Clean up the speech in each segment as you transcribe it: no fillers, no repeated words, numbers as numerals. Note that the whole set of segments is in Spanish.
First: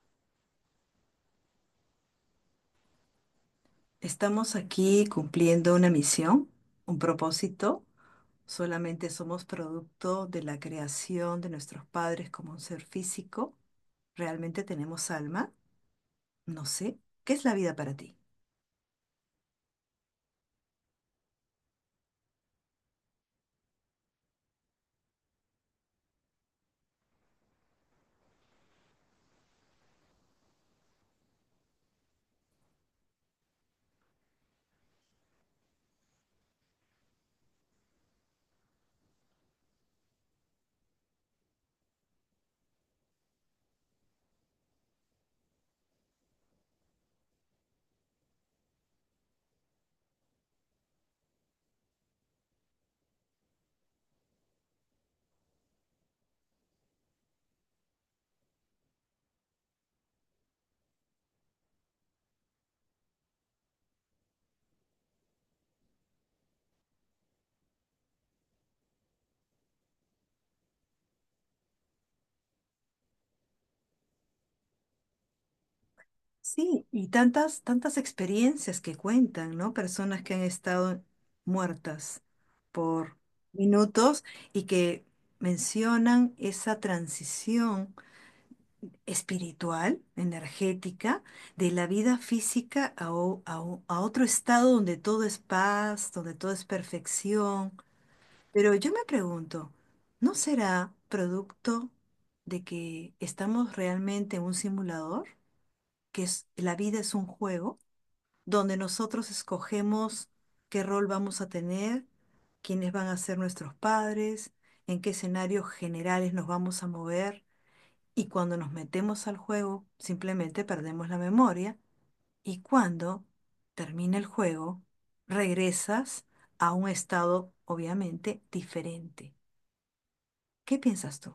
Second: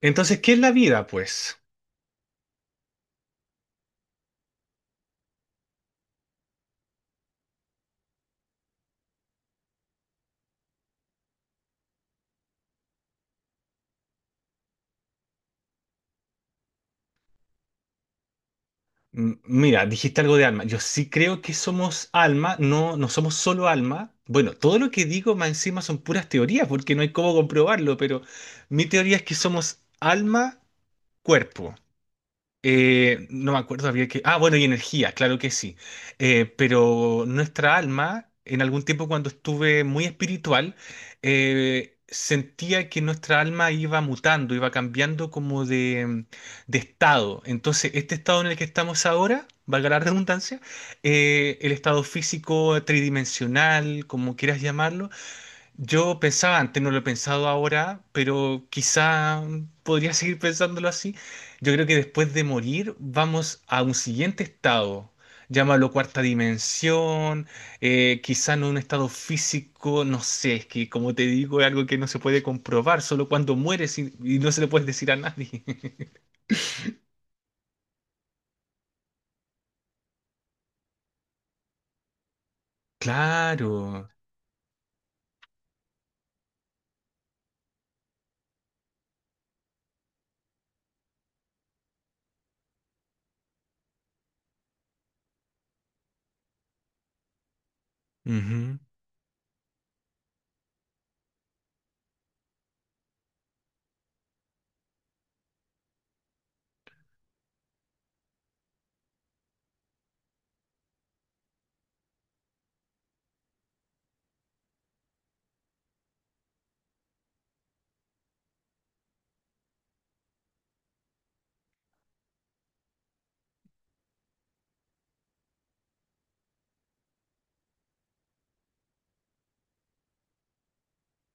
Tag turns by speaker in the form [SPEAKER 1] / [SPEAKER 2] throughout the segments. [SPEAKER 1] Entonces, ¿qué es la vida, pues?
[SPEAKER 2] Estamos aquí cumpliendo una misión, un propósito. Solamente somos producto de la creación de nuestros padres como un ser físico. ¿Realmente tenemos alma? No sé. ¿Qué es la vida para ti?
[SPEAKER 1] Mira, dijiste algo de alma. Yo sí creo que somos alma, no, no somos solo alma. Bueno, todo lo que digo más encima son puras teorías, porque no hay cómo comprobarlo, pero mi teoría es que somos alma, cuerpo. No me acuerdo, había que... Ah, bueno, y energía, claro que sí. Pero nuestra alma, en algún tiempo cuando estuve muy espiritual, sentía que nuestra alma iba mutando, iba cambiando como de estado. Entonces, este estado en el que estamos ahora, valga la redundancia, el estado físico tridimensional, como quieras llamarlo, yo pensaba antes, no lo he pensado ahora, pero quizá podría seguir pensándolo así. Yo creo que después de morir vamos a un siguiente estado. Llámalo cuarta dimensión, quizá no un estado físico, no sé, es que como te digo es algo que no se puede comprobar, solo cuando mueres y no se le puedes decir a nadie.
[SPEAKER 2] Sí, y tantas experiencias que cuentan, ¿no? Personas que han estado muertas por
[SPEAKER 1] Claro.
[SPEAKER 2] minutos y que mencionan esa transición espiritual, energética, de la vida física a otro estado donde todo es paz, donde todo es perfección. Pero
[SPEAKER 1] Ujú.
[SPEAKER 2] yo me pregunto, ¿no será producto de que estamos realmente en un simulador? Que es, la vida es un juego donde nosotros escogemos qué rol vamos a tener, quiénes van a ser nuestros padres, en qué escenarios generales nos vamos a mover. Y cuando nos metemos al juego, simplemente perdemos la memoria. Y cuando termina el juego, regresas a un estado, obviamente, diferente. ¿Qué piensas tú?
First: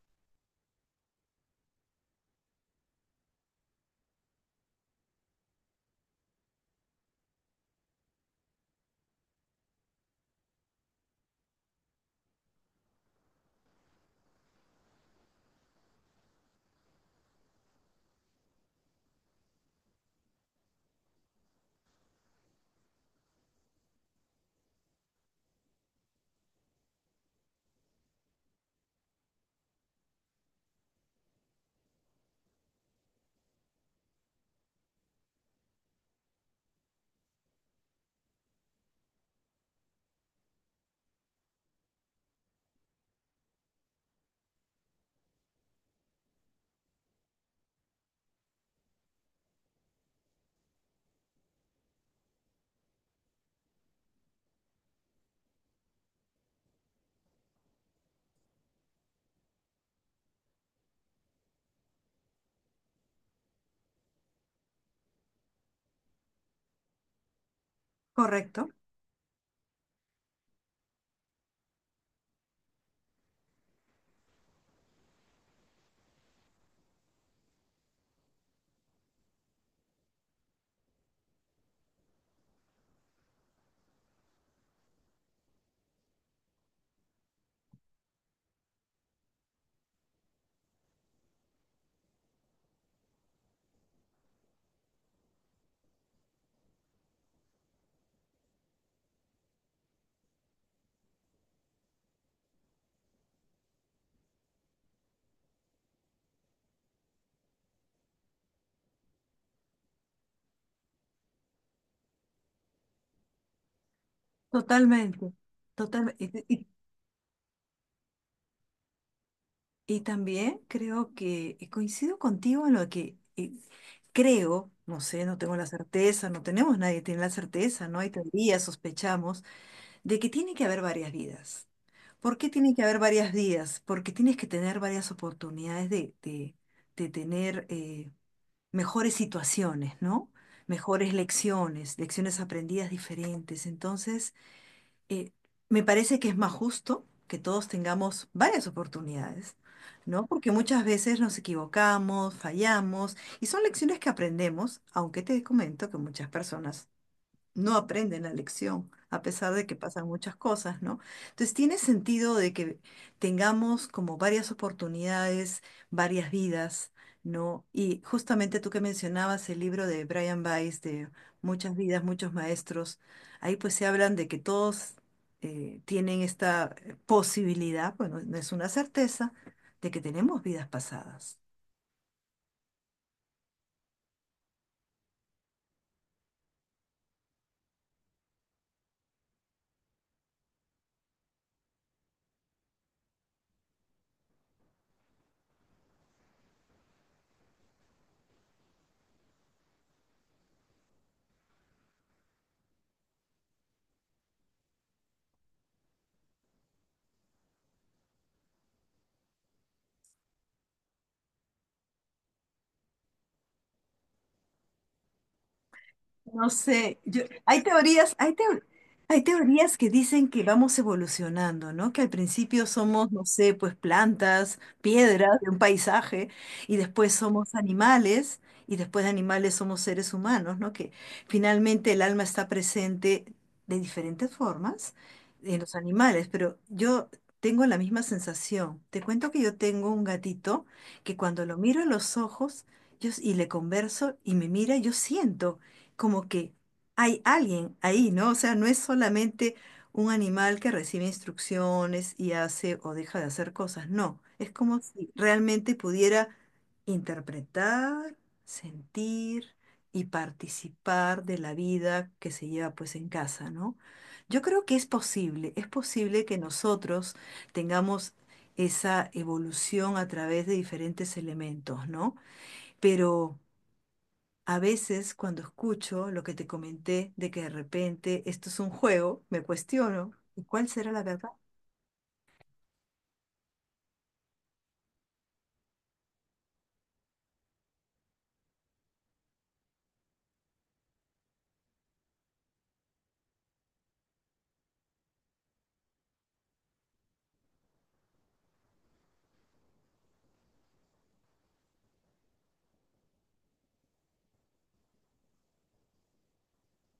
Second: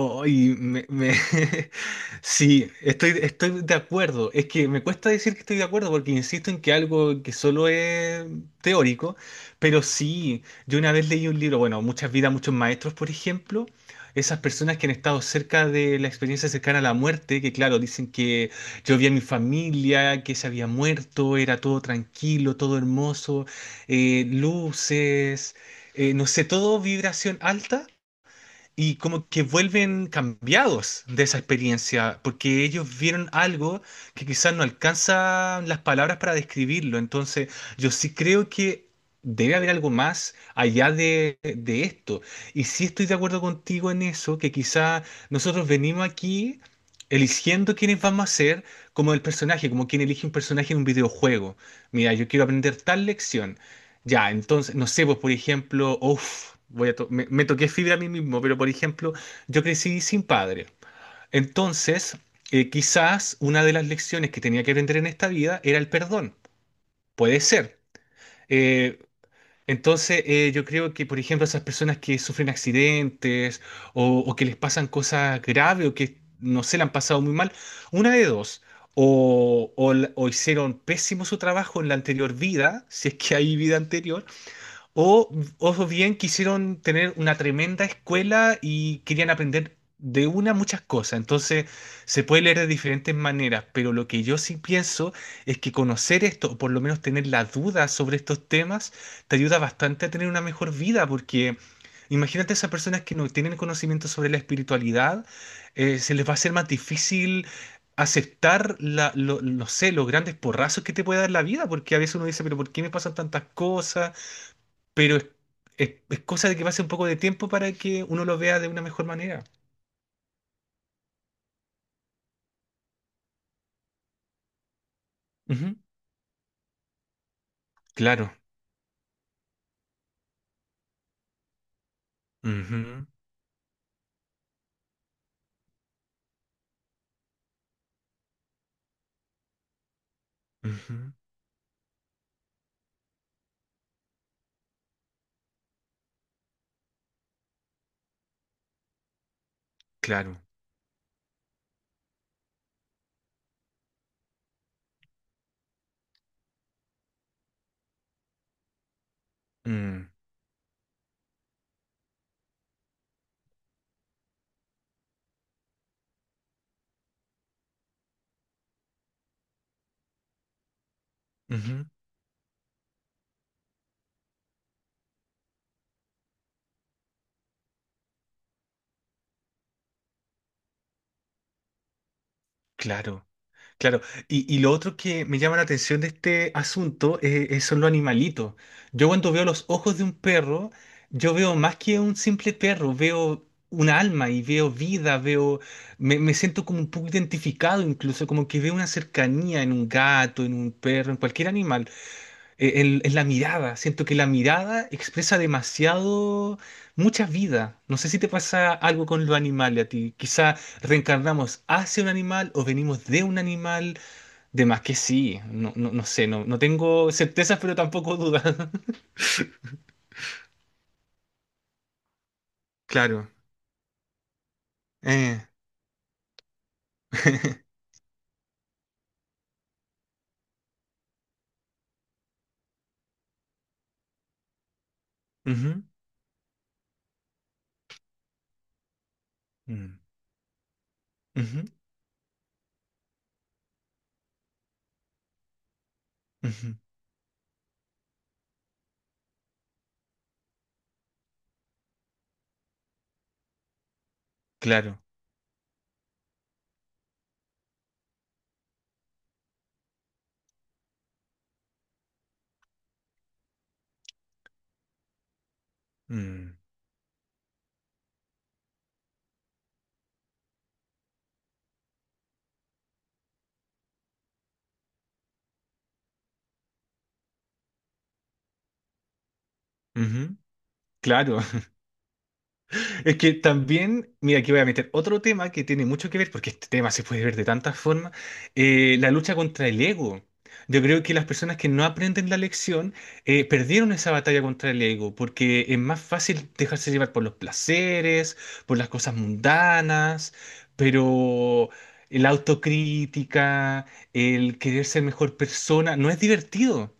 [SPEAKER 1] Ay, Sí, estoy de acuerdo. Es que me cuesta decir que estoy de acuerdo porque insisto en que algo que solo es teórico, pero sí, yo una vez leí un libro, bueno, Muchas vidas, muchos maestros, por ejemplo, esas personas que han estado cerca de la experiencia cercana a la muerte, que claro, dicen que yo vi a mi familia, que se había muerto, era todo tranquilo, todo hermoso, luces, no sé, todo vibración alta y como que vuelven cambiados de esa experiencia, porque ellos vieron algo que quizás no alcanzan las palabras para describirlo. Entonces, yo sí creo que debe haber algo más allá de esto. Y sí estoy de acuerdo contigo en eso, que quizás nosotros venimos aquí eligiendo quiénes vamos a ser como el personaje, como quien elige un personaje en un videojuego. Mira, yo quiero aprender tal lección. Ya, entonces, no sé, pues por ejemplo, uff, me toqué fibra a mí mismo, pero por ejemplo, yo crecí sin padre. Entonces, quizás una de las lecciones que tenía que aprender en esta vida era el perdón. Puede ser.
[SPEAKER 2] ¿Correcto?
[SPEAKER 1] Eh, entonces, yo creo que, por ejemplo, esas personas que sufren accidentes o que les pasan cosas graves o que no se le han pasado muy mal, una de dos. O hicieron pésimo su trabajo en la anterior vida, si es que hay vida anterior o, o bien quisieron tener una tremenda escuela y querían aprender de una muchas cosas. Entonces se puede leer de diferentes maneras, pero lo que yo sí pienso es que conocer esto, o por lo menos tener la duda sobre estos temas, te ayuda bastante a tener una mejor vida, porque imagínate esas personas que no tienen conocimiento sobre la espiritualidad, se les va a hacer más difícil aceptar no sé, los grandes porrazos que te puede dar la vida, porque a veces uno dice, pero ¿por qué me pasan tantas cosas? Pero
[SPEAKER 2] Totalmente. Total,
[SPEAKER 1] es
[SPEAKER 2] y,
[SPEAKER 1] cosa de que
[SPEAKER 2] y-
[SPEAKER 1] pase un poco de tiempo para que uno lo vea de una mejor manera.
[SPEAKER 2] y también creo que y coincido contigo en lo que creo, no sé, no tengo la
[SPEAKER 1] Ujú.
[SPEAKER 2] certeza, no tenemos nadie tiene la certeza, ¿no? Hay
[SPEAKER 1] Claro.
[SPEAKER 2] teorías, sospechamos de que tiene que haber varias vidas. ¿Por qué tiene que haber
[SPEAKER 1] Ujú,
[SPEAKER 2] varias vidas? Porque tienes que tener varias oportunidades de tener mejores situaciones, ¿no?
[SPEAKER 1] ujú.
[SPEAKER 2] Mejores lecciones, lecciones aprendidas diferentes. Entonces, eh, me parece que es más justo que todos tengamos varias oportunidades, ¿no?
[SPEAKER 1] Claro.
[SPEAKER 2] Porque muchas veces nos equivocamos, fallamos, y son lecciones que aprendemos, aunque te comento que muchas personas no aprenden la lección, a pesar de que pasan
[SPEAKER 1] Mm,
[SPEAKER 2] muchas cosas, ¿no? Entonces, tiene sentido de que tengamos como varias oportunidades, varias vidas, ¿no? Y justamente tú que mencionabas el libro de Brian Weiss, de
[SPEAKER 1] ujú.
[SPEAKER 2] Muchas vidas, muchos maestros, ahí pues se hablan de que todos tienen esta posibilidad, bueno, no es una certeza, de que tenemos vidas pasadas.
[SPEAKER 1] Claro. Claro. Y lo otro que me llama la atención de este asunto, son los animalitos. Yo cuando veo los ojos de un perro, yo veo más que un simple perro, veo una alma y veo vida, me siento como un poco identificado incluso, como que veo una cercanía en un gato, en un perro, en cualquier animal. Es la mirada, siento que la mirada expresa demasiado, muchas vidas. No sé si te pasa algo con los animales a ti. Quizá reencarnamos hacia un animal o venimos de un animal. De más que sí, no, no, no sé, no,
[SPEAKER 2] No
[SPEAKER 1] no
[SPEAKER 2] sé,
[SPEAKER 1] tengo
[SPEAKER 2] yo,
[SPEAKER 1] certezas,
[SPEAKER 2] hay
[SPEAKER 1] pero
[SPEAKER 2] teorías,
[SPEAKER 1] tampoco dudas.
[SPEAKER 2] hay teorías que dicen que vamos evolucionando, ¿no? Que al principio somos, no
[SPEAKER 1] Claro.
[SPEAKER 2] sé, pues plantas,
[SPEAKER 1] Eh.
[SPEAKER 2] piedras de un paisaje, y después somos animales, y después de animales somos seres humanos, ¿no? Que finalmente el alma está presente de diferentes formas en los
[SPEAKER 1] Ujú,
[SPEAKER 2] animales, pero yo tengo la misma sensación. Te cuento que yo tengo
[SPEAKER 1] mm,
[SPEAKER 2] un gatito que cuando lo
[SPEAKER 1] ujú,
[SPEAKER 2] miro a los ojos y le converso y me mira, yo siento como que
[SPEAKER 1] ujú.
[SPEAKER 2] hay alguien ahí, ¿no? O sea, no es solamente un animal que recibe instrucciones y hace o deja de hacer cosas, no, es como
[SPEAKER 1] Claro.
[SPEAKER 2] si realmente pudiera interpretar, sentir y participar de la vida que se lleva pues en casa, ¿no? Yo creo que es posible que
[SPEAKER 1] Mm,
[SPEAKER 2] nosotros tengamos esa evolución a través de diferentes elementos, ¿no? Pero... A veces cuando escucho lo que te comenté de que de repente esto es un juego, me cuestiono,
[SPEAKER 1] ujú.
[SPEAKER 2] ¿y cuál será la verdad?
[SPEAKER 1] Claro. Es que también, mira, aquí voy a meter otro tema que tiene mucho que ver, porque este tema se puede ver de tantas formas, la lucha contra el ego. Yo creo que las personas que no aprenden la lección, perdieron esa batalla contra el ego, porque es más fácil dejarse llevar por los placeres, por las cosas mundanas, pero la autocrítica, el querer ser mejor persona, no es divertido.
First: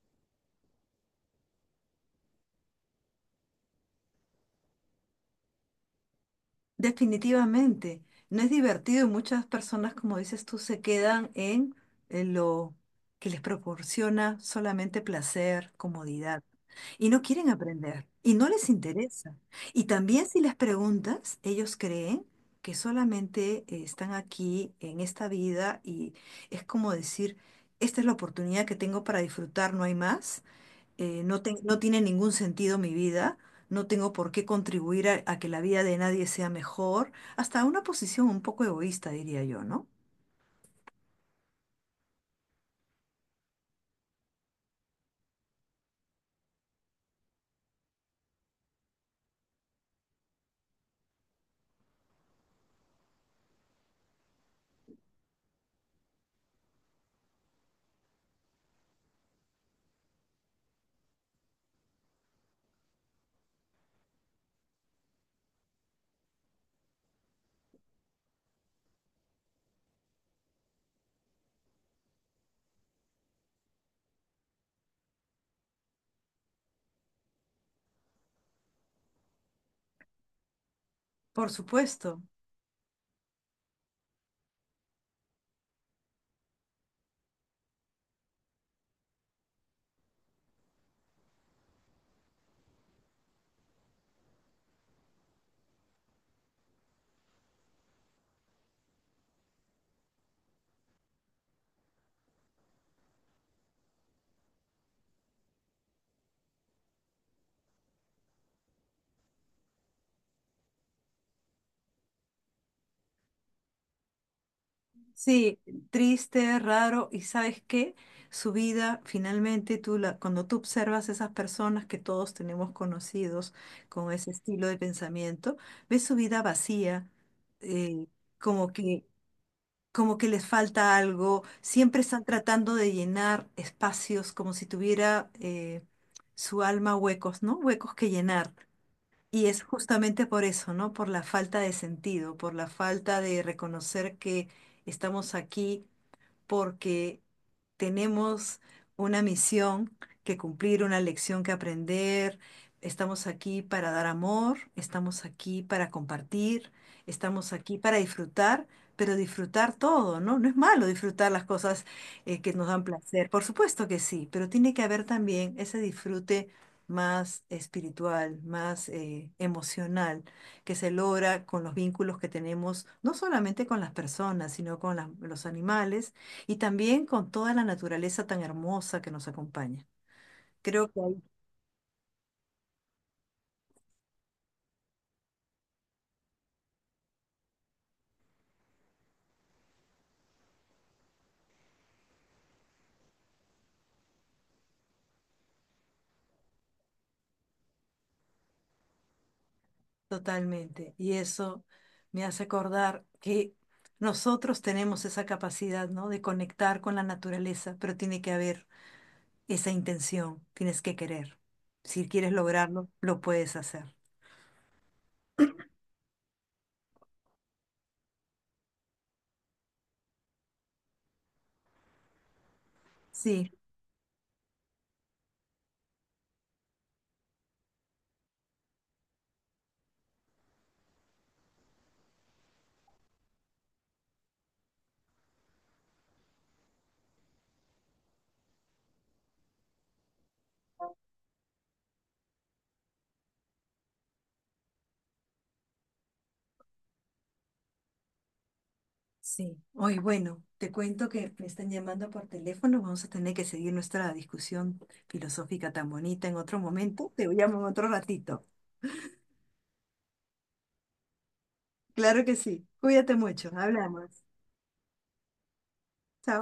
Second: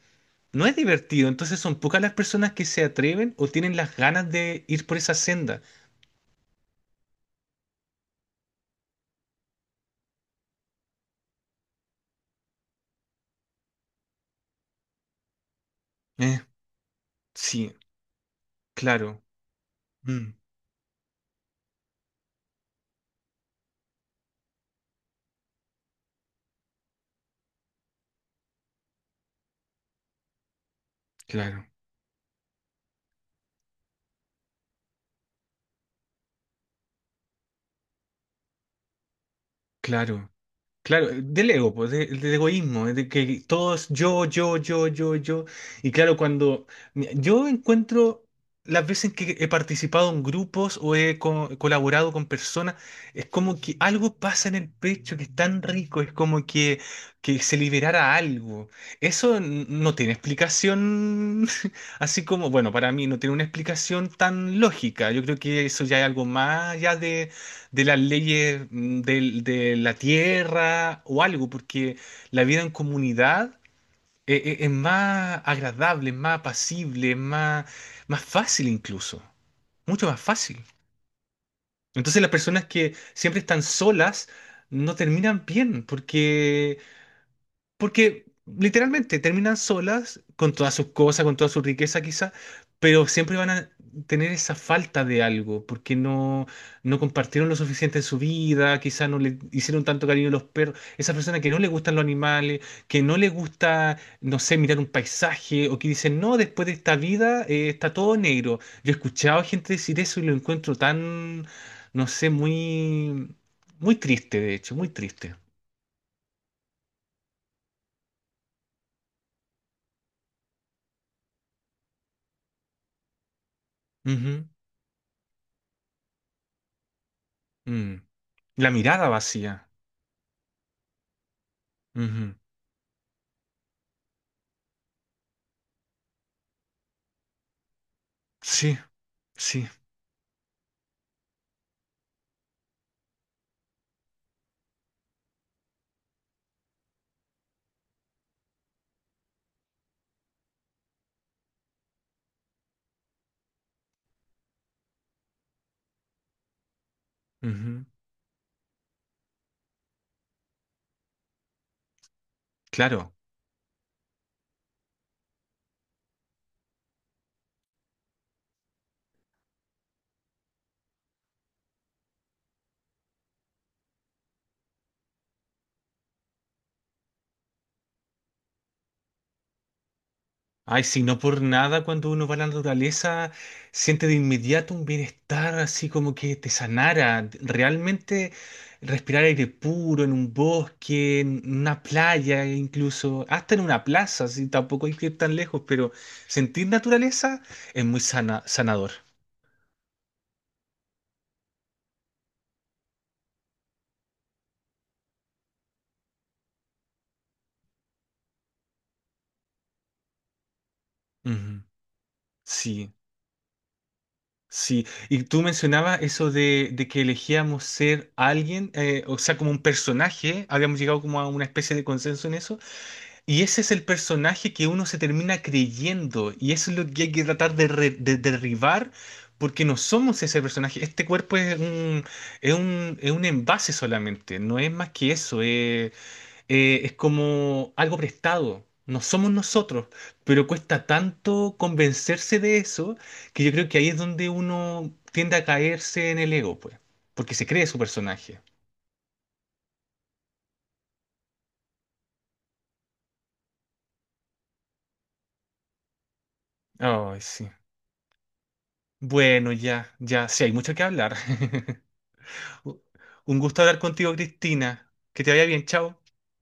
[SPEAKER 1] No es divertido, entonces son pocas las personas que se atreven o tienen las ganas de ir por esa senda.
[SPEAKER 2] Definitivamente, no es divertido y muchas personas, como dices tú, se quedan en lo que les proporciona solamente placer,
[SPEAKER 1] Eh,
[SPEAKER 2] comodidad, y no quieren
[SPEAKER 1] Sí,
[SPEAKER 2] aprender, y no les
[SPEAKER 1] claro,
[SPEAKER 2] interesa. Y también
[SPEAKER 1] mm,
[SPEAKER 2] si les preguntas, ellos creen que solamente están aquí en esta vida y es como decir, esta es la oportunidad que tengo para disfrutar, no hay más no,
[SPEAKER 1] claro,
[SPEAKER 2] no tiene ningún sentido mi vida, no tengo por qué contribuir a que la vida de nadie sea mejor, hasta una posición un poco egoísta, diría yo, ¿no?
[SPEAKER 1] claro, claro, del ego, pues, del egoísmo, de que todos yo, yo, yo, yo, yo. Y claro, cuando mira, yo encuentro las veces que he participado en grupos o he colaborado con personas, es como que algo pasa en el pecho que es tan rico, es como que se liberara algo. Eso no tiene explicación. Así como, bueno, para mí no tiene una explicación tan lógica. Yo creo que eso ya es algo más ya de las leyes de la tierra o algo, porque la vida en comunidad es más agradable, es más apacible, es más, más fácil incluso, mucho más fácil.
[SPEAKER 2] Por supuesto.
[SPEAKER 1] Entonces las personas que siempre están solas no terminan bien, porque literalmente terminan solas, con todas sus cosas, con toda su riqueza quizá, pero siempre van a tener esa falta de algo, porque no compartieron lo suficiente en su vida, quizá no le hicieron tanto cariño a los perros, esa persona que no le gustan los animales, que no le gusta, no sé, mirar un paisaje, o que dicen, no, después de esta vida, está todo negro. Yo he escuchado a gente decir eso y lo encuentro tan, no sé, muy, muy triste, de hecho, muy triste.
[SPEAKER 2] Sí, triste, raro, y ¿sabes qué? Su vida, finalmente, tú la, cuando tú observas esas personas que todos tenemos conocidos con ese estilo de pensamiento, ves su vida vacía,
[SPEAKER 1] Mm.
[SPEAKER 2] eh, como
[SPEAKER 1] La
[SPEAKER 2] que
[SPEAKER 1] mirada vacía.
[SPEAKER 2] como que les falta algo, siempre están
[SPEAKER 1] Ujú.
[SPEAKER 2] tratando de llenar espacios como si tuviera su alma huecos, ¿no? Huecos que llenar.
[SPEAKER 1] Sí,
[SPEAKER 2] Y es
[SPEAKER 1] sí.
[SPEAKER 2] justamente por eso, ¿no? Por la falta de sentido, por la falta de reconocer que estamos aquí porque tenemos una misión que cumplir, una lección que aprender. Estamos aquí para dar amor, estamos aquí para compartir, estamos aquí
[SPEAKER 1] Ujú.
[SPEAKER 2] para disfrutar, pero disfrutar todo, ¿no? No es malo disfrutar las cosas que nos dan
[SPEAKER 1] Claro.
[SPEAKER 2] placer, por supuesto que sí, pero tiene que haber también ese disfrute más espiritual, más emocional, que se logra con los vínculos que tenemos, no solamente con las personas, sino con los animales y también con toda la naturaleza tan hermosa que nos acompaña.
[SPEAKER 1] Ay,
[SPEAKER 2] Creo que
[SPEAKER 1] si
[SPEAKER 2] ahí
[SPEAKER 1] no por nada cuando uno va a la naturaleza, siente de inmediato un bienestar así como que te sanara. Realmente respirar aire puro en un bosque, en una playa e incluso, hasta en una plaza, si tampoco hay que ir tan lejos, pero sentir naturaleza es muy sana, sanador.
[SPEAKER 2] totalmente. Y eso me hace acordar que nosotros tenemos esa capacidad, ¿no? De conectar con la naturaleza, pero tiene que haber esa intención, tienes que querer.
[SPEAKER 1] Ujú.
[SPEAKER 2] Si quieres lograrlo,
[SPEAKER 1] Sí.
[SPEAKER 2] lo puedes hacer.
[SPEAKER 1] Sí, y tú mencionabas eso de que elegíamos ser alguien, o sea, como un personaje, habíamos llegado como a una especie de consenso en eso, y
[SPEAKER 2] Sí,
[SPEAKER 1] ese es el personaje que uno se termina creyendo, y eso es lo que hay que tratar de derribar, porque no somos ese personaje, este cuerpo es un envase solamente, no es más que eso, es como algo prestado. No somos nosotros, pero cuesta tanto convencerse de eso que yo creo que ahí es donde uno tiende a caerse en el ego, pues, porque se cree su personaje.
[SPEAKER 2] sí. Hoy, bueno, te cuento que me están llamando por teléfono. Vamos a tener que seguir nuestra discusión filosófica tan bonita en otro momento.
[SPEAKER 1] Ay,
[SPEAKER 2] Te
[SPEAKER 1] sí.
[SPEAKER 2] llamo en otro ratito.
[SPEAKER 1] Bueno, ya, ya, sí, hay mucho que hablar.
[SPEAKER 2] Claro que sí. Cuídate
[SPEAKER 1] Un
[SPEAKER 2] mucho.
[SPEAKER 1] gusto hablar contigo,
[SPEAKER 2] Hablamos.
[SPEAKER 1] Cristina. Que te vaya bien, chao.
[SPEAKER 2] Chao.